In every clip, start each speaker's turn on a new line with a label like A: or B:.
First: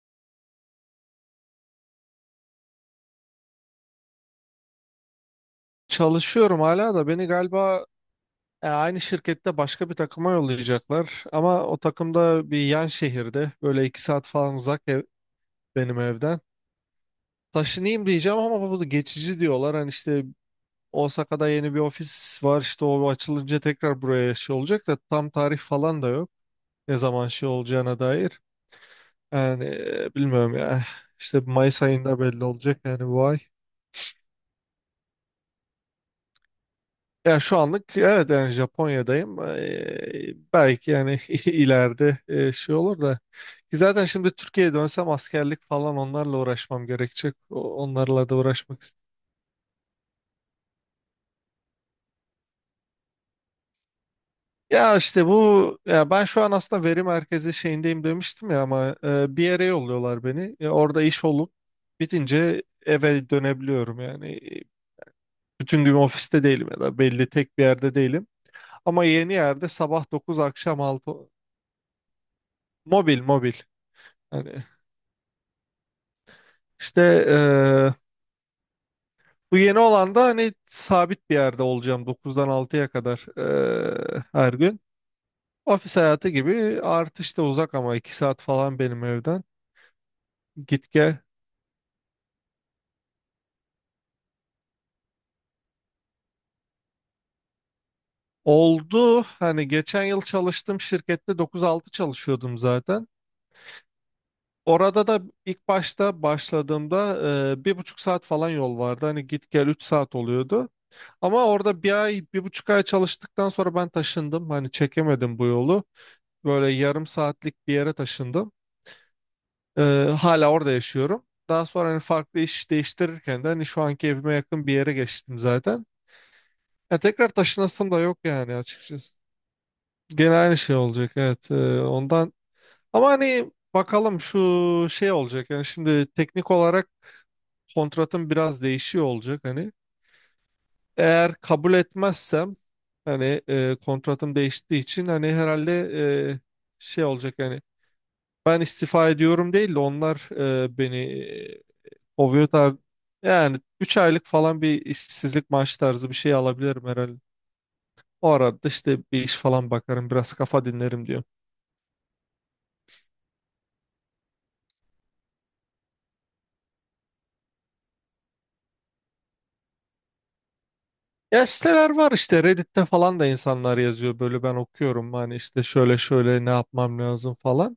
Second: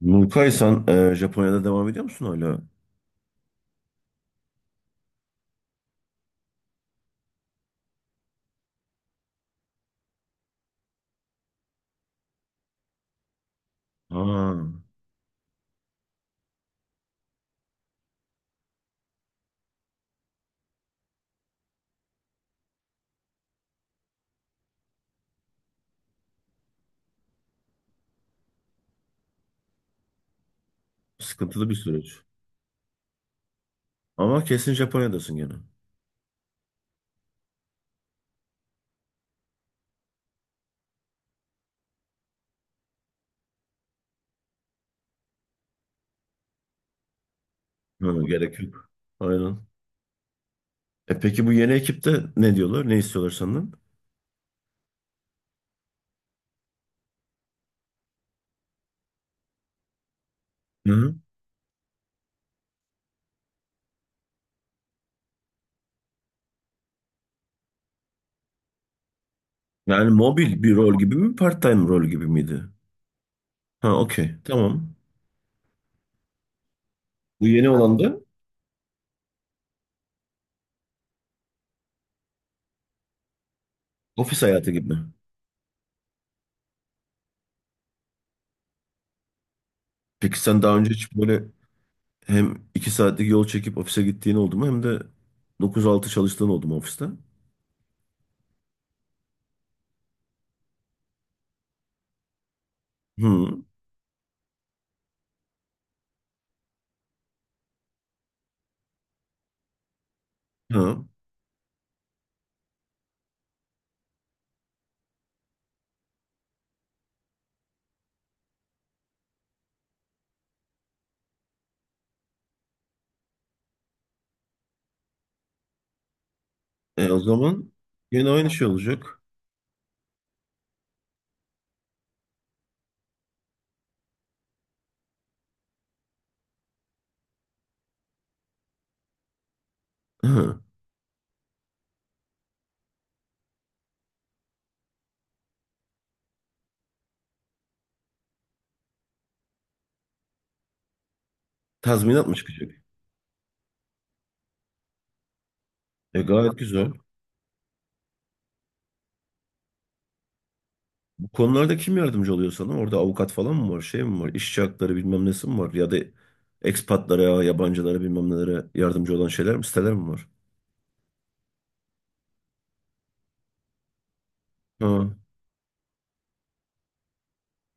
A: Nurkay sen Japonya'da devam ediyor musun hala?
B: Çalışıyorum hala da beni galiba aynı şirkette başka bir takıma yollayacaklar. Ama o takımda bir yan şehirde böyle iki saat
A: Aa,
B: falan uzak ev, benim evden. Taşınayım diyeceğim ama bu da geçici diyorlar. Hani işte Osaka'da yeni bir ofis var, işte o açılınca tekrar buraya şey olacak da tam tarih falan da yok. Ne zaman şey olacağına dair. Yani bilmiyorum ya. İşte
A: sıkıntılı bir
B: Mayıs
A: süreç.
B: ayında belli olacak, yani bu ay.
A: Ama kesin Japonya'dasın gene.
B: Ya şu anlık evet, yani Japonya'dayım. Belki yani ileride şey olur da. Ki zaten şimdi Türkiye'ye dönsem askerlik falan onlarla uğraşmam gerekecek.
A: Hı,
B: Onlarla da
A: gerek
B: uğraşmak
A: yok.
B: istiyorum.
A: Aynen. E peki bu yeni ekipte ne diyorlar? Ne istiyorlar senden?
B: Ya işte bu, ya ben şu an aslında veri merkezi şeyindeyim demiştim ya, ama bir yere yolluyorlar beni. Ya
A: Hı
B: orada
A: hı.
B: iş olup bitince eve dönebiliyorum yani. Bütün gün ofiste değilim ya da belli tek bir yerde değilim. Ama yeni yerde
A: Yani
B: sabah 9
A: mobil bir
B: akşam
A: rol
B: 6
A: gibi mi? Part-time rol gibi miydi?
B: mobil mobil.
A: Ha, okey.
B: Hani,
A: Tamam.
B: İşte
A: Bu yeni
B: eee,
A: olan da
B: bu yeni olan da hani sabit bir yerde olacağım dokuzdan altıya kadar,
A: ofis
B: her
A: hayatı
B: gün.
A: gibi.
B: Ofis hayatı gibi artış da uzak, ama 2 saat falan benim evden.
A: Peki sen daha önce
B: Git
A: hiç
B: gel.
A: böyle hem 2 saatlik yol çekip ofise gittiğin oldu mu, hem de 9-6 çalıştığın oldu mu ofiste?
B: Oldu, hani geçen yıl çalıştığım şirkette dokuz altı çalışıyordum zaten.
A: Hı.
B: Orada da ilk başta başladığımda 1,5 saat falan yol vardı. Hani git gel 3 saat oluyordu.
A: Ha.
B: Ama orada bir ay, 1,5 ay çalıştıktan sonra ben taşındım. Hani çekemedim bu yolu. Böyle yarım saatlik bir yere taşındım. Ee, hala orada yaşıyorum. Daha sonra hani farklı iş değiştirirken de hani şu anki evime yakın bir yere geçtim zaten. Ya
A: E, o
B: tekrar
A: zaman
B: taşınasım da yok
A: yine aynı
B: yani,
A: şey
B: açıkçası.
A: olacak.
B: Gene aynı şey olacak, evet. Ondan, ama hani bakalım şu şey olacak. Yani şimdi teknik olarak kontratım biraz değişiyor olacak, hani.
A: Hı,
B: Eğer kabul etmezsem hani kontratım değiştiği için hani herhalde e, şey olacak yani, ben istifa ediyorum değil de onlar beni e,
A: tazminat mı
B: kovuyor,
A: çıkacak?
B: yani 3 aylık falan bir işsizlik maaşı tarzı bir
A: E,
B: şey
A: gayet
B: alabilirim
A: güzel.
B: herhalde. O arada işte bir iş falan bakarım, biraz kafa dinlerim diyor.
A: Bu konularda kim yardımcı oluyor sana? Orada avukat falan mı var? Şey mi var? İşçi hakları bilmem nesi mi var? Ya da ekspatlara, yabancılara bilmem nelere yardımcı olan şeyler mi? Siteler mi var?
B: Ya siteler var, işte Reddit'te falan da insanlar yazıyor böyle, ben okuyorum
A: Hı.
B: hani işte şöyle şöyle ne yapmam lazım falan.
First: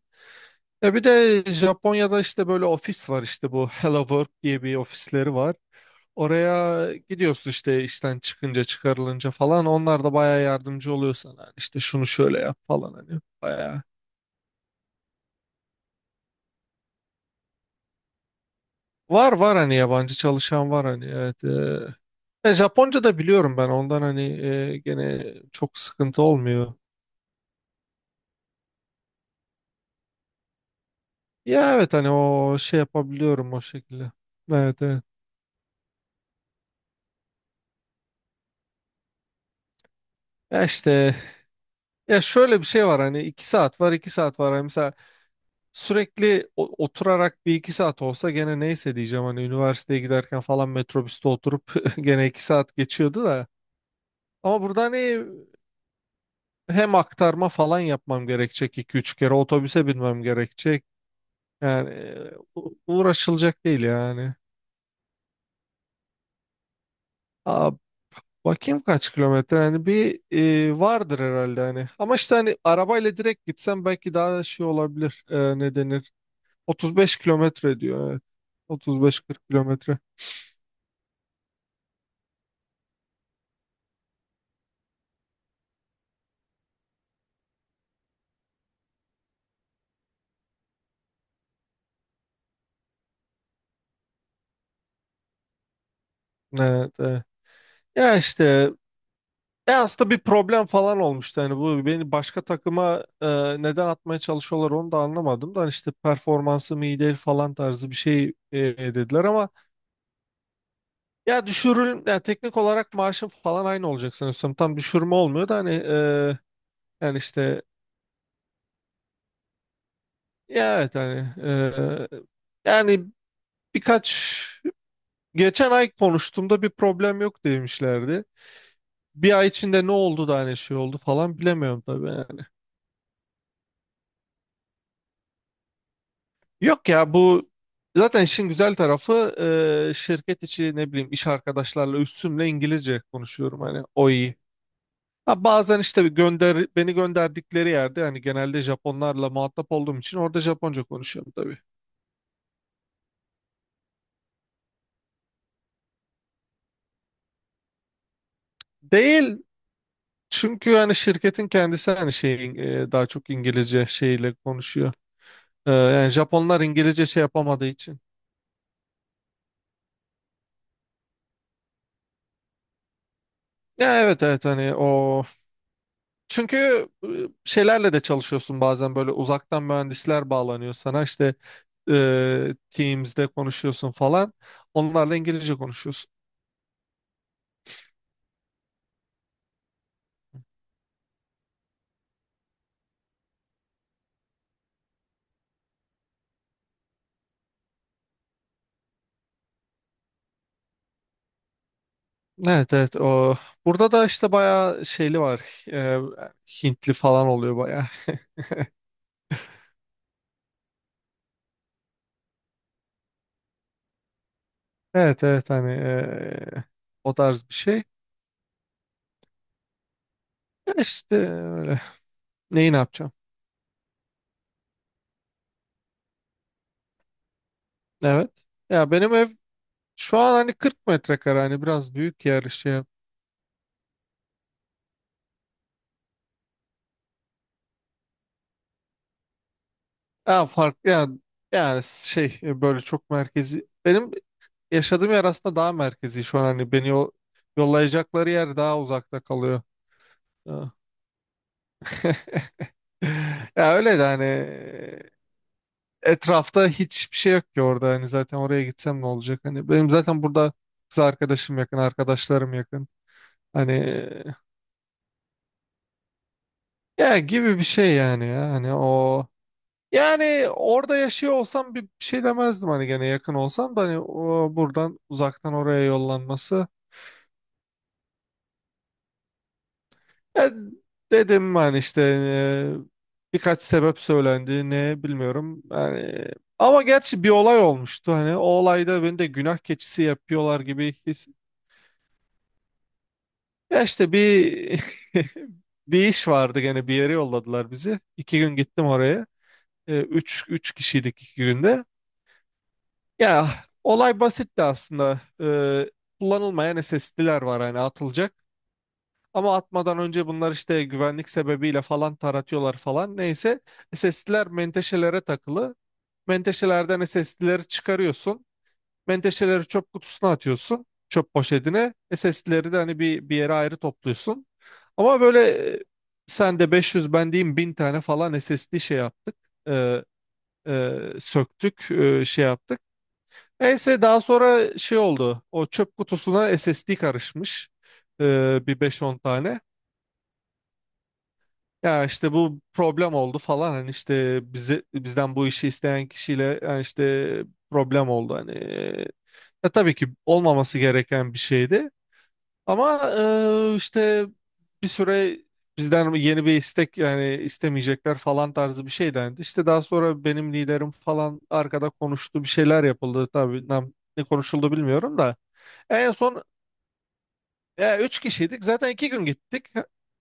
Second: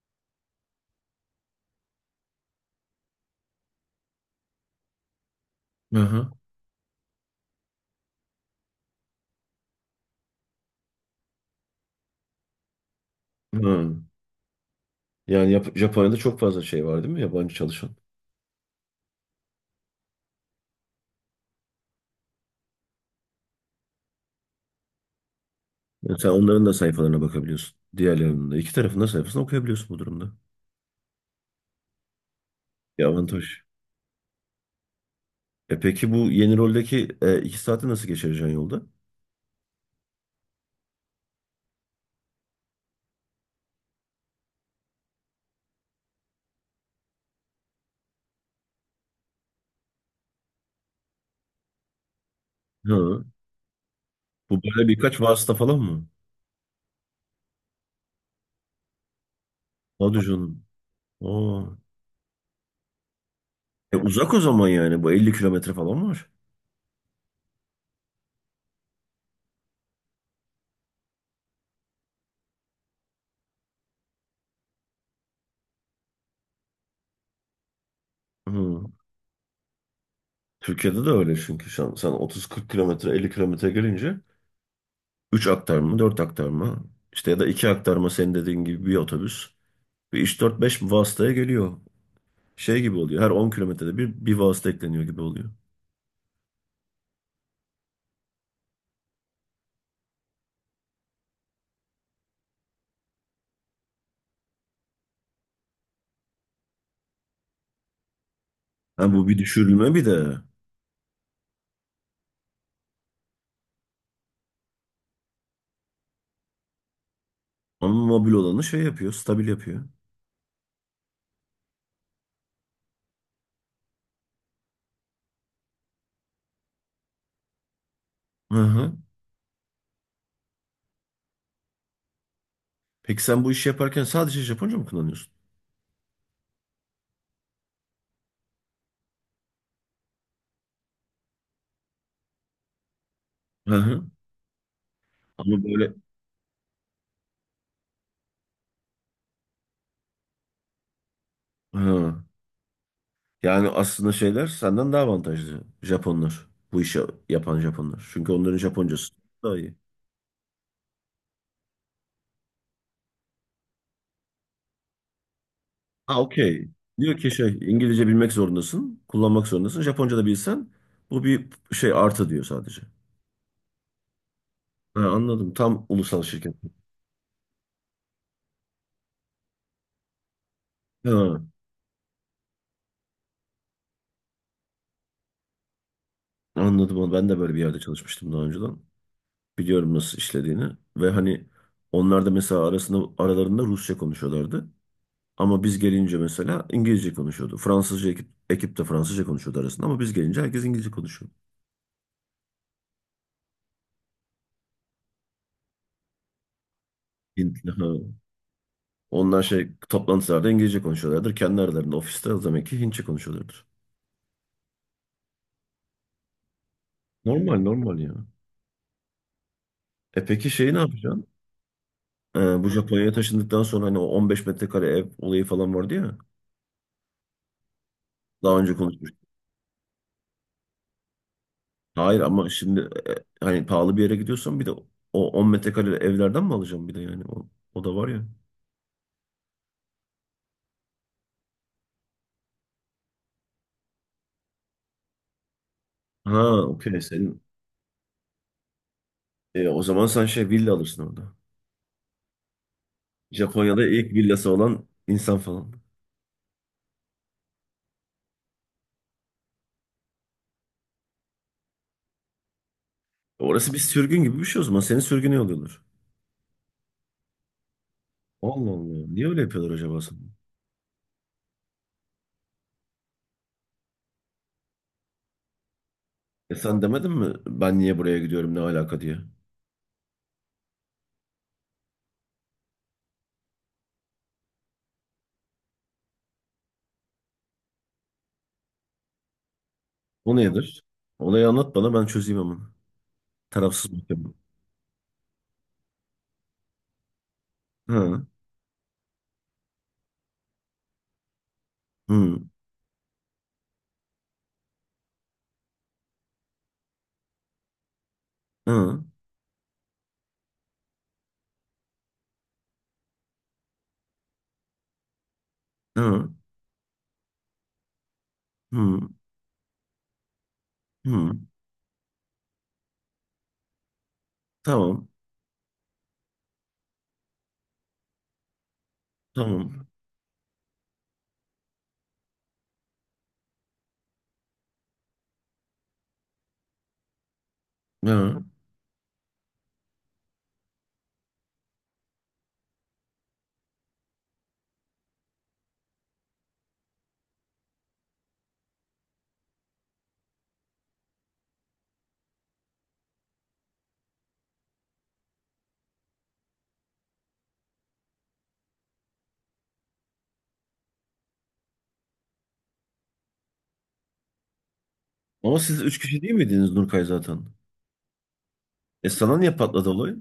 B: Ya bir de Japonya'da işte böyle ofis var, işte bu Hello Work diye bir ofisleri var.
A: Hı hı.
B: Oraya gidiyorsun işte işten çıkınca, çıkarılınca falan onlar da bayağı yardımcı oluyor sana. Hani işte şunu şöyle yap falan, hani bayağı.
A: Yani Japonya'da çok fazla şey var değil mi? Yabancı çalışan.
B: Var var, hani yabancı çalışan var, hani evet. Japonca da biliyorum ben ondan, hani gene çok
A: Yani
B: sıkıntı
A: sen onların da
B: olmuyor.
A: sayfalarına bakabiliyorsun. Diğerlerinin de. İki tarafın da sayfasına okuyabiliyorsun bu durumda.
B: Ya evet, hani o şey
A: Bir
B: yapabiliyorum
A: avantaj.
B: o şekilde. Evet evet.
A: E peki bu yeni roldeki 2 saati nasıl geçireceksin yolda?
B: Ya işte, ya şöyle bir şey var, hani iki saat var iki saat var. Hani mesela sürekli oturarak bir iki saat olsa gene neyse diyeceğim hani, üniversiteye giderken falan metrobüste oturup gene iki saat geçiyordu
A: Hı.
B: da.
A: Bu
B: Ama burada
A: böyle birkaç
B: hani
A: vasıta falan mı?
B: hem aktarma falan yapmam gerekecek, iki üç kere otobüse
A: Hadi
B: binmem
A: canım.
B: gerekecek.
A: Aa.
B: Yani uğraşılacak değil
A: E, uzak
B: yani.
A: o zaman yani. Bu 50 kilometre falan var.
B: Bakayım kaç kilometre, hani bir vardır herhalde hani. Ama işte hani arabayla direkt gitsem belki daha şey olabilir. E, ne denir? 35 kilometre diyor. Evet.
A: Hı.
B: 35-40 kilometre.
A: Türkiye'de de öyle çünkü. Şu an sen 30-40 kilometre, 50 kilometre gelince 3 aktarma, 4 aktarma işte, ya da 2 aktarma senin dediğin gibi bir otobüs. Bir 3-4-5 vasıtaya geliyor. Şey gibi oluyor. Her 10 kilometrede bir vasıta ekleniyor gibi oluyor.
B: Evet, evet. Ya işte, aslında bir problem falan olmuştu. Hani bu beni başka takıma neden atmaya çalışıyorlar onu da anlamadım. Da hani işte performansım iyi değil falan tarzı bir şey
A: Ha,
B: dediler,
A: bu bir
B: ama
A: düşürülme bir de.
B: ya düşürül, ya teknik olarak maaşım falan aynı olacak sanıyorsam. Tam düşürme olmuyor da hani yani işte,
A: Ama mobil olanı şey yapıyor. Stabil yapıyor.
B: ya evet hani yani birkaç geçen ay konuştuğumda bir problem yok demişlerdi.
A: Hı hı.
B: Bir ay içinde ne oldu da hani şey oldu falan bilemiyorum tabii yani.
A: Peki sen bu işi yaparken sadece Japonca mı kullanıyorsun?
B: Yok ya, bu zaten işin güzel tarafı, şirket içi ne bileyim iş arkadaşlarla üstümle İngilizce konuşuyorum,
A: Hı
B: hani
A: hı.
B: o iyi. Ha,
A: Ama
B: bazen
A: böyle...
B: işte bir gönder, beni gönderdikleri yerde hani genelde Japonlarla muhatap olduğum için orada Japonca konuşuyorum tabii.
A: Hı. Yani aslında şeyler senden daha avantajlı. Japonlar. Bu işi yapan Japonlar. Çünkü onların Japoncası
B: Değil.
A: daha iyi.
B: Çünkü yani şirketin kendisi hani şeyin daha çok İngilizce şeyle konuşuyor. Yani
A: Ha,
B: Japonlar
A: okey.
B: İngilizce
A: Diyor
B: şey
A: ki şey,
B: yapamadığı için.
A: İngilizce bilmek zorundasın. Kullanmak zorundasın. Japonca da bilsen bu bir şey artı diyor sadece.
B: Ya evet evet, hani
A: Ha,
B: o,
A: anladım. Tam ulusal şirket.
B: çünkü şeylerle de çalışıyorsun bazen, böyle uzaktan mühendisler bağlanıyor sana, işte
A: Ha,
B: Teams'de konuşuyorsun falan. Onlarla İngilizce konuşuyorsun.
A: anladım onu. Ben de böyle bir yerde çalışmıştım daha önceden. Biliyorum nasıl işlediğini. Ve hani onlar da mesela arasında, aralarında Rusça konuşuyorlardı. Ama biz gelince mesela İngilizce konuşuyordu. Fransızca ekip, ekip de Fransızca konuşuyordu arasında, ama biz gelince herkes İngilizce konuşuyor.
B: Evet evet, o burada da işte bayağı şeyli var. Hintli falan oluyor
A: Hintli,
B: bayağı.
A: ha. Onlar şey toplantılarda İngilizce konuşuyorlardır. Kendi aralarında ofiste o demek ki Hintçe konuşuyorlardır.
B: Evet evet, hani o tarz bir
A: Normal
B: şey.
A: normal ya. E peki şeyi
B: Ya
A: ne
B: işte
A: yapacaksın?
B: öyle.
A: Bu
B: Neyi ne
A: Japonya'ya
B: yapacağım?
A: taşındıktan sonra hani o 15 metrekare ev olayı falan vardı ya.
B: Evet.
A: Daha önce
B: Ya benim
A: konuşmuştuk.
B: ev şu an hani 40 metrekare, hani biraz
A: Hayır,
B: büyük yer
A: ama şimdi
B: şey.
A: e, hani pahalı bir yere gidiyorsan bir de o 10 metrekare evlerden mi alacaksın bir de, yani o da var ya.
B: Ya farklı, ya yani şey, böyle çok merkezi. Benim yaşadığım yer aslında daha merkezi şu
A: Ha,
B: an, hani beni
A: okey,
B: o
A: senin
B: yollayacakları yer daha uzakta kalıyor.
A: o zaman sen şey
B: Ya
A: villa alırsın orada.
B: ya
A: Japonya'da
B: öyle de
A: ilk
B: hani
A: villası olan insan falan.
B: etrafta hiçbir şey yok ki orada, hani zaten oraya gitsem ne olacak, hani benim zaten burada kız arkadaşım yakın, arkadaşlarım yakın, hani,
A: Orası bir sürgün gibi bir şey o zaman. Seni sürgüne yolluyorlar.
B: ya gibi bir şey yani, ya
A: Allah
B: hani
A: Allah.
B: o.
A: Niye öyle yapıyorlar acaba sana?
B: Yani orada yaşıyor olsam bir şey demezdim, hani gene yakın olsam da, hani o buradan uzaktan oraya
A: E,
B: yollanması.
A: sen demedin mi ben niye buraya gidiyorum, ne alaka diye?
B: E, dedim hani işte birkaç sebep söylendi, ne bilmiyorum yani, ama gerçi bir olay olmuştu, hani o olayda beni de günah keçisi
A: O
B: yapıyorlar
A: nedir?
B: gibi his.
A: Olayı anlat bana, ben çözeyim ama.
B: Ya
A: Tarafsız
B: işte
A: bakayım.
B: bir bir iş vardı gene, bir yere yolladılar bizi.
A: Hı
B: İki gün gittim oraya. E, üç kişiydik iki günde.
A: hı,
B: Ya olay basitti aslında. Kullanılmayan SSD'ler var hani, atılacak.
A: hı
B: Ama atmadan önce bunlar işte güvenlik sebebiyle falan taratıyorlar falan. Neyse, SSD'ler menteşelere takılı.
A: hı,
B: Menteşelerden SSD'leri çıkarıyorsun.
A: hı
B: Menteşeleri çöp kutusuna atıyorsun. Çöp
A: hı.
B: poşetine. SSD'leri de hani bir yere ayrı topluyorsun.
A: Tamam,
B: Ama böyle e, sen de 500, ben diyeyim 1000 tane falan SSD şey yaptık.
A: tamam.
B: Ee, söktük, şey yaptık. Neyse daha sonra şey oldu. O çöp kutusuna SSD karışmış.
A: Hı.
B: Bir beş on tane. Ya işte bu problem oldu falan. Hani işte bize, bizden bu işi isteyen kişiyle yani işte problem oldu. Hani ya tabii ki olmaması gereken bir şeydi. Ama işte bir süre bizden yeni bir istek yani istemeyecekler falan tarzı bir şey dendi. İşte daha sonra benim liderim falan arkada konuştu. Bir şeyler yapıldı. Tabii ne konuşuldu bilmiyorum da.
A: Ama siz üç
B: En
A: kişi değil
B: son,
A: miydiniz Nurkay zaten?
B: ya üç kişiydik. Zaten
A: E,
B: iki gün
A: sana niye
B: gittik.
A: patladı olay?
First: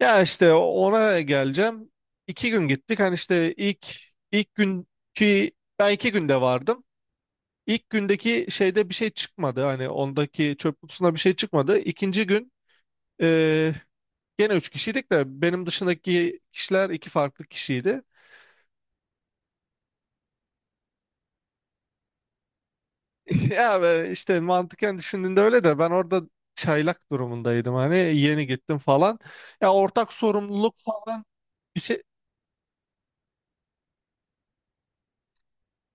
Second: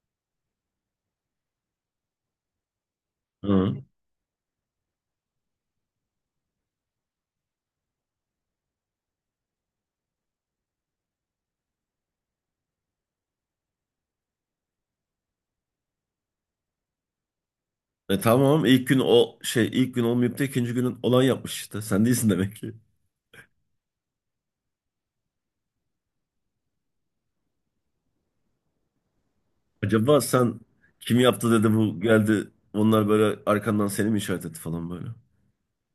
B: Ya işte ona geleceğim. İki gün gittik. Hani işte
A: Hı.
B: ilk günkü, ben iki günde vardım. İlk gündeki şeyde bir şey çıkmadı. Hani ondaki çöp kutusunda bir şey çıkmadı. İkinci gün e, gene üç kişiydik de benim dışındaki kişiler iki farklı kişiydi.
A: E tamam, ilk gün o şey, ilk gün olmayıp da ikinci günün olan yapmış işte. Sen değilsin demek ki.
B: Ya ve işte mantıken düşündüğünde öyle de ben orada çaylak durumundaydım. Hani yeni gittim falan. Ya ortak
A: Acaba sen,
B: sorumluluk
A: kim
B: falan
A: yaptı dedi
B: bir
A: bu
B: şey.
A: geldi. Onlar böyle arkandan seni mi işaret etti falan böyle.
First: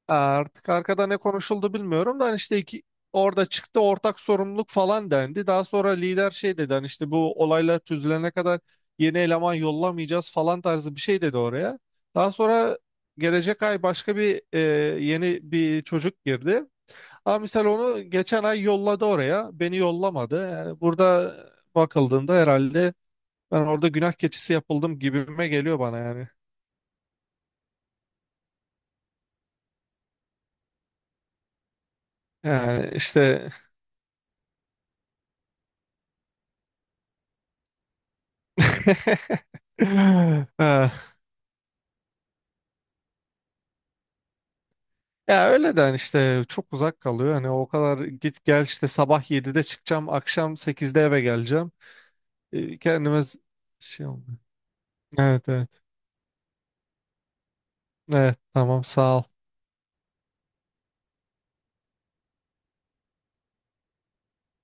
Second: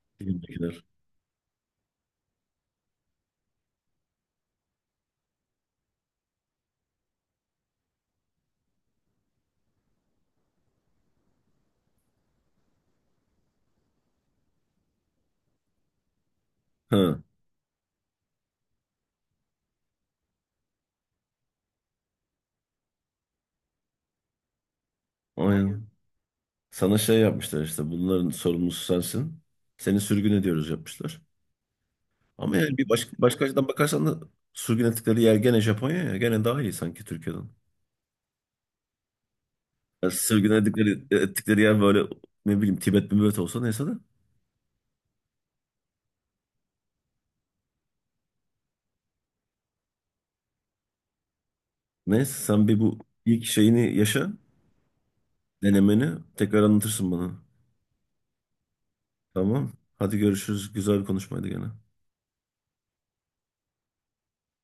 B: Artık
A: Filmdekiler.
B: arkada ne konuşuldu bilmiyorum da, hani işte iki, orada çıktı ortak sorumluluk falan dendi. Daha sonra lider şey dedi, hani işte bu olaylar çözülene kadar yeni eleman yollamayacağız falan tarzı bir şey dedi oraya. Daha sonra gelecek ay başka bir yeni bir çocuk girdi.
A: Ha,
B: Ama misal onu geçen ay yolladı oraya. Beni yollamadı. Yani burada bakıldığında herhalde ben orada günah keçisi yapıldım gibime geliyor
A: aynen.
B: bana yani.
A: Sana şey yapmışlar, işte bunların sorumlusu sensin. Seni sürgün ediyoruz yapmışlar. Ama yani bir
B: Yani
A: başka, başka
B: işte
A: açıdan bakarsan da sürgün ettikleri yer gene Japonya ya. Gene daha iyi sanki Türkiye'den. Ya sürgün ettikleri, ettikleri yer böyle ne bileyim Tibet Tibet olsa neyse de.
B: Ya öyle de hani işte çok uzak kalıyor. Hani o kadar git gel, işte sabah 7'de çıkacağım, akşam 8'de eve geleceğim.
A: Neyse sen bir bu
B: Kendime
A: ilk şeyini
B: şey
A: yaşa.
B: olmuyor. Evet evet.
A: Denemeni tekrar anlatırsın bana.
B: Evet tamam, sağ ol.
A: Tamam. Hadi görüşürüz. Güzel bir konuşmaydı gene.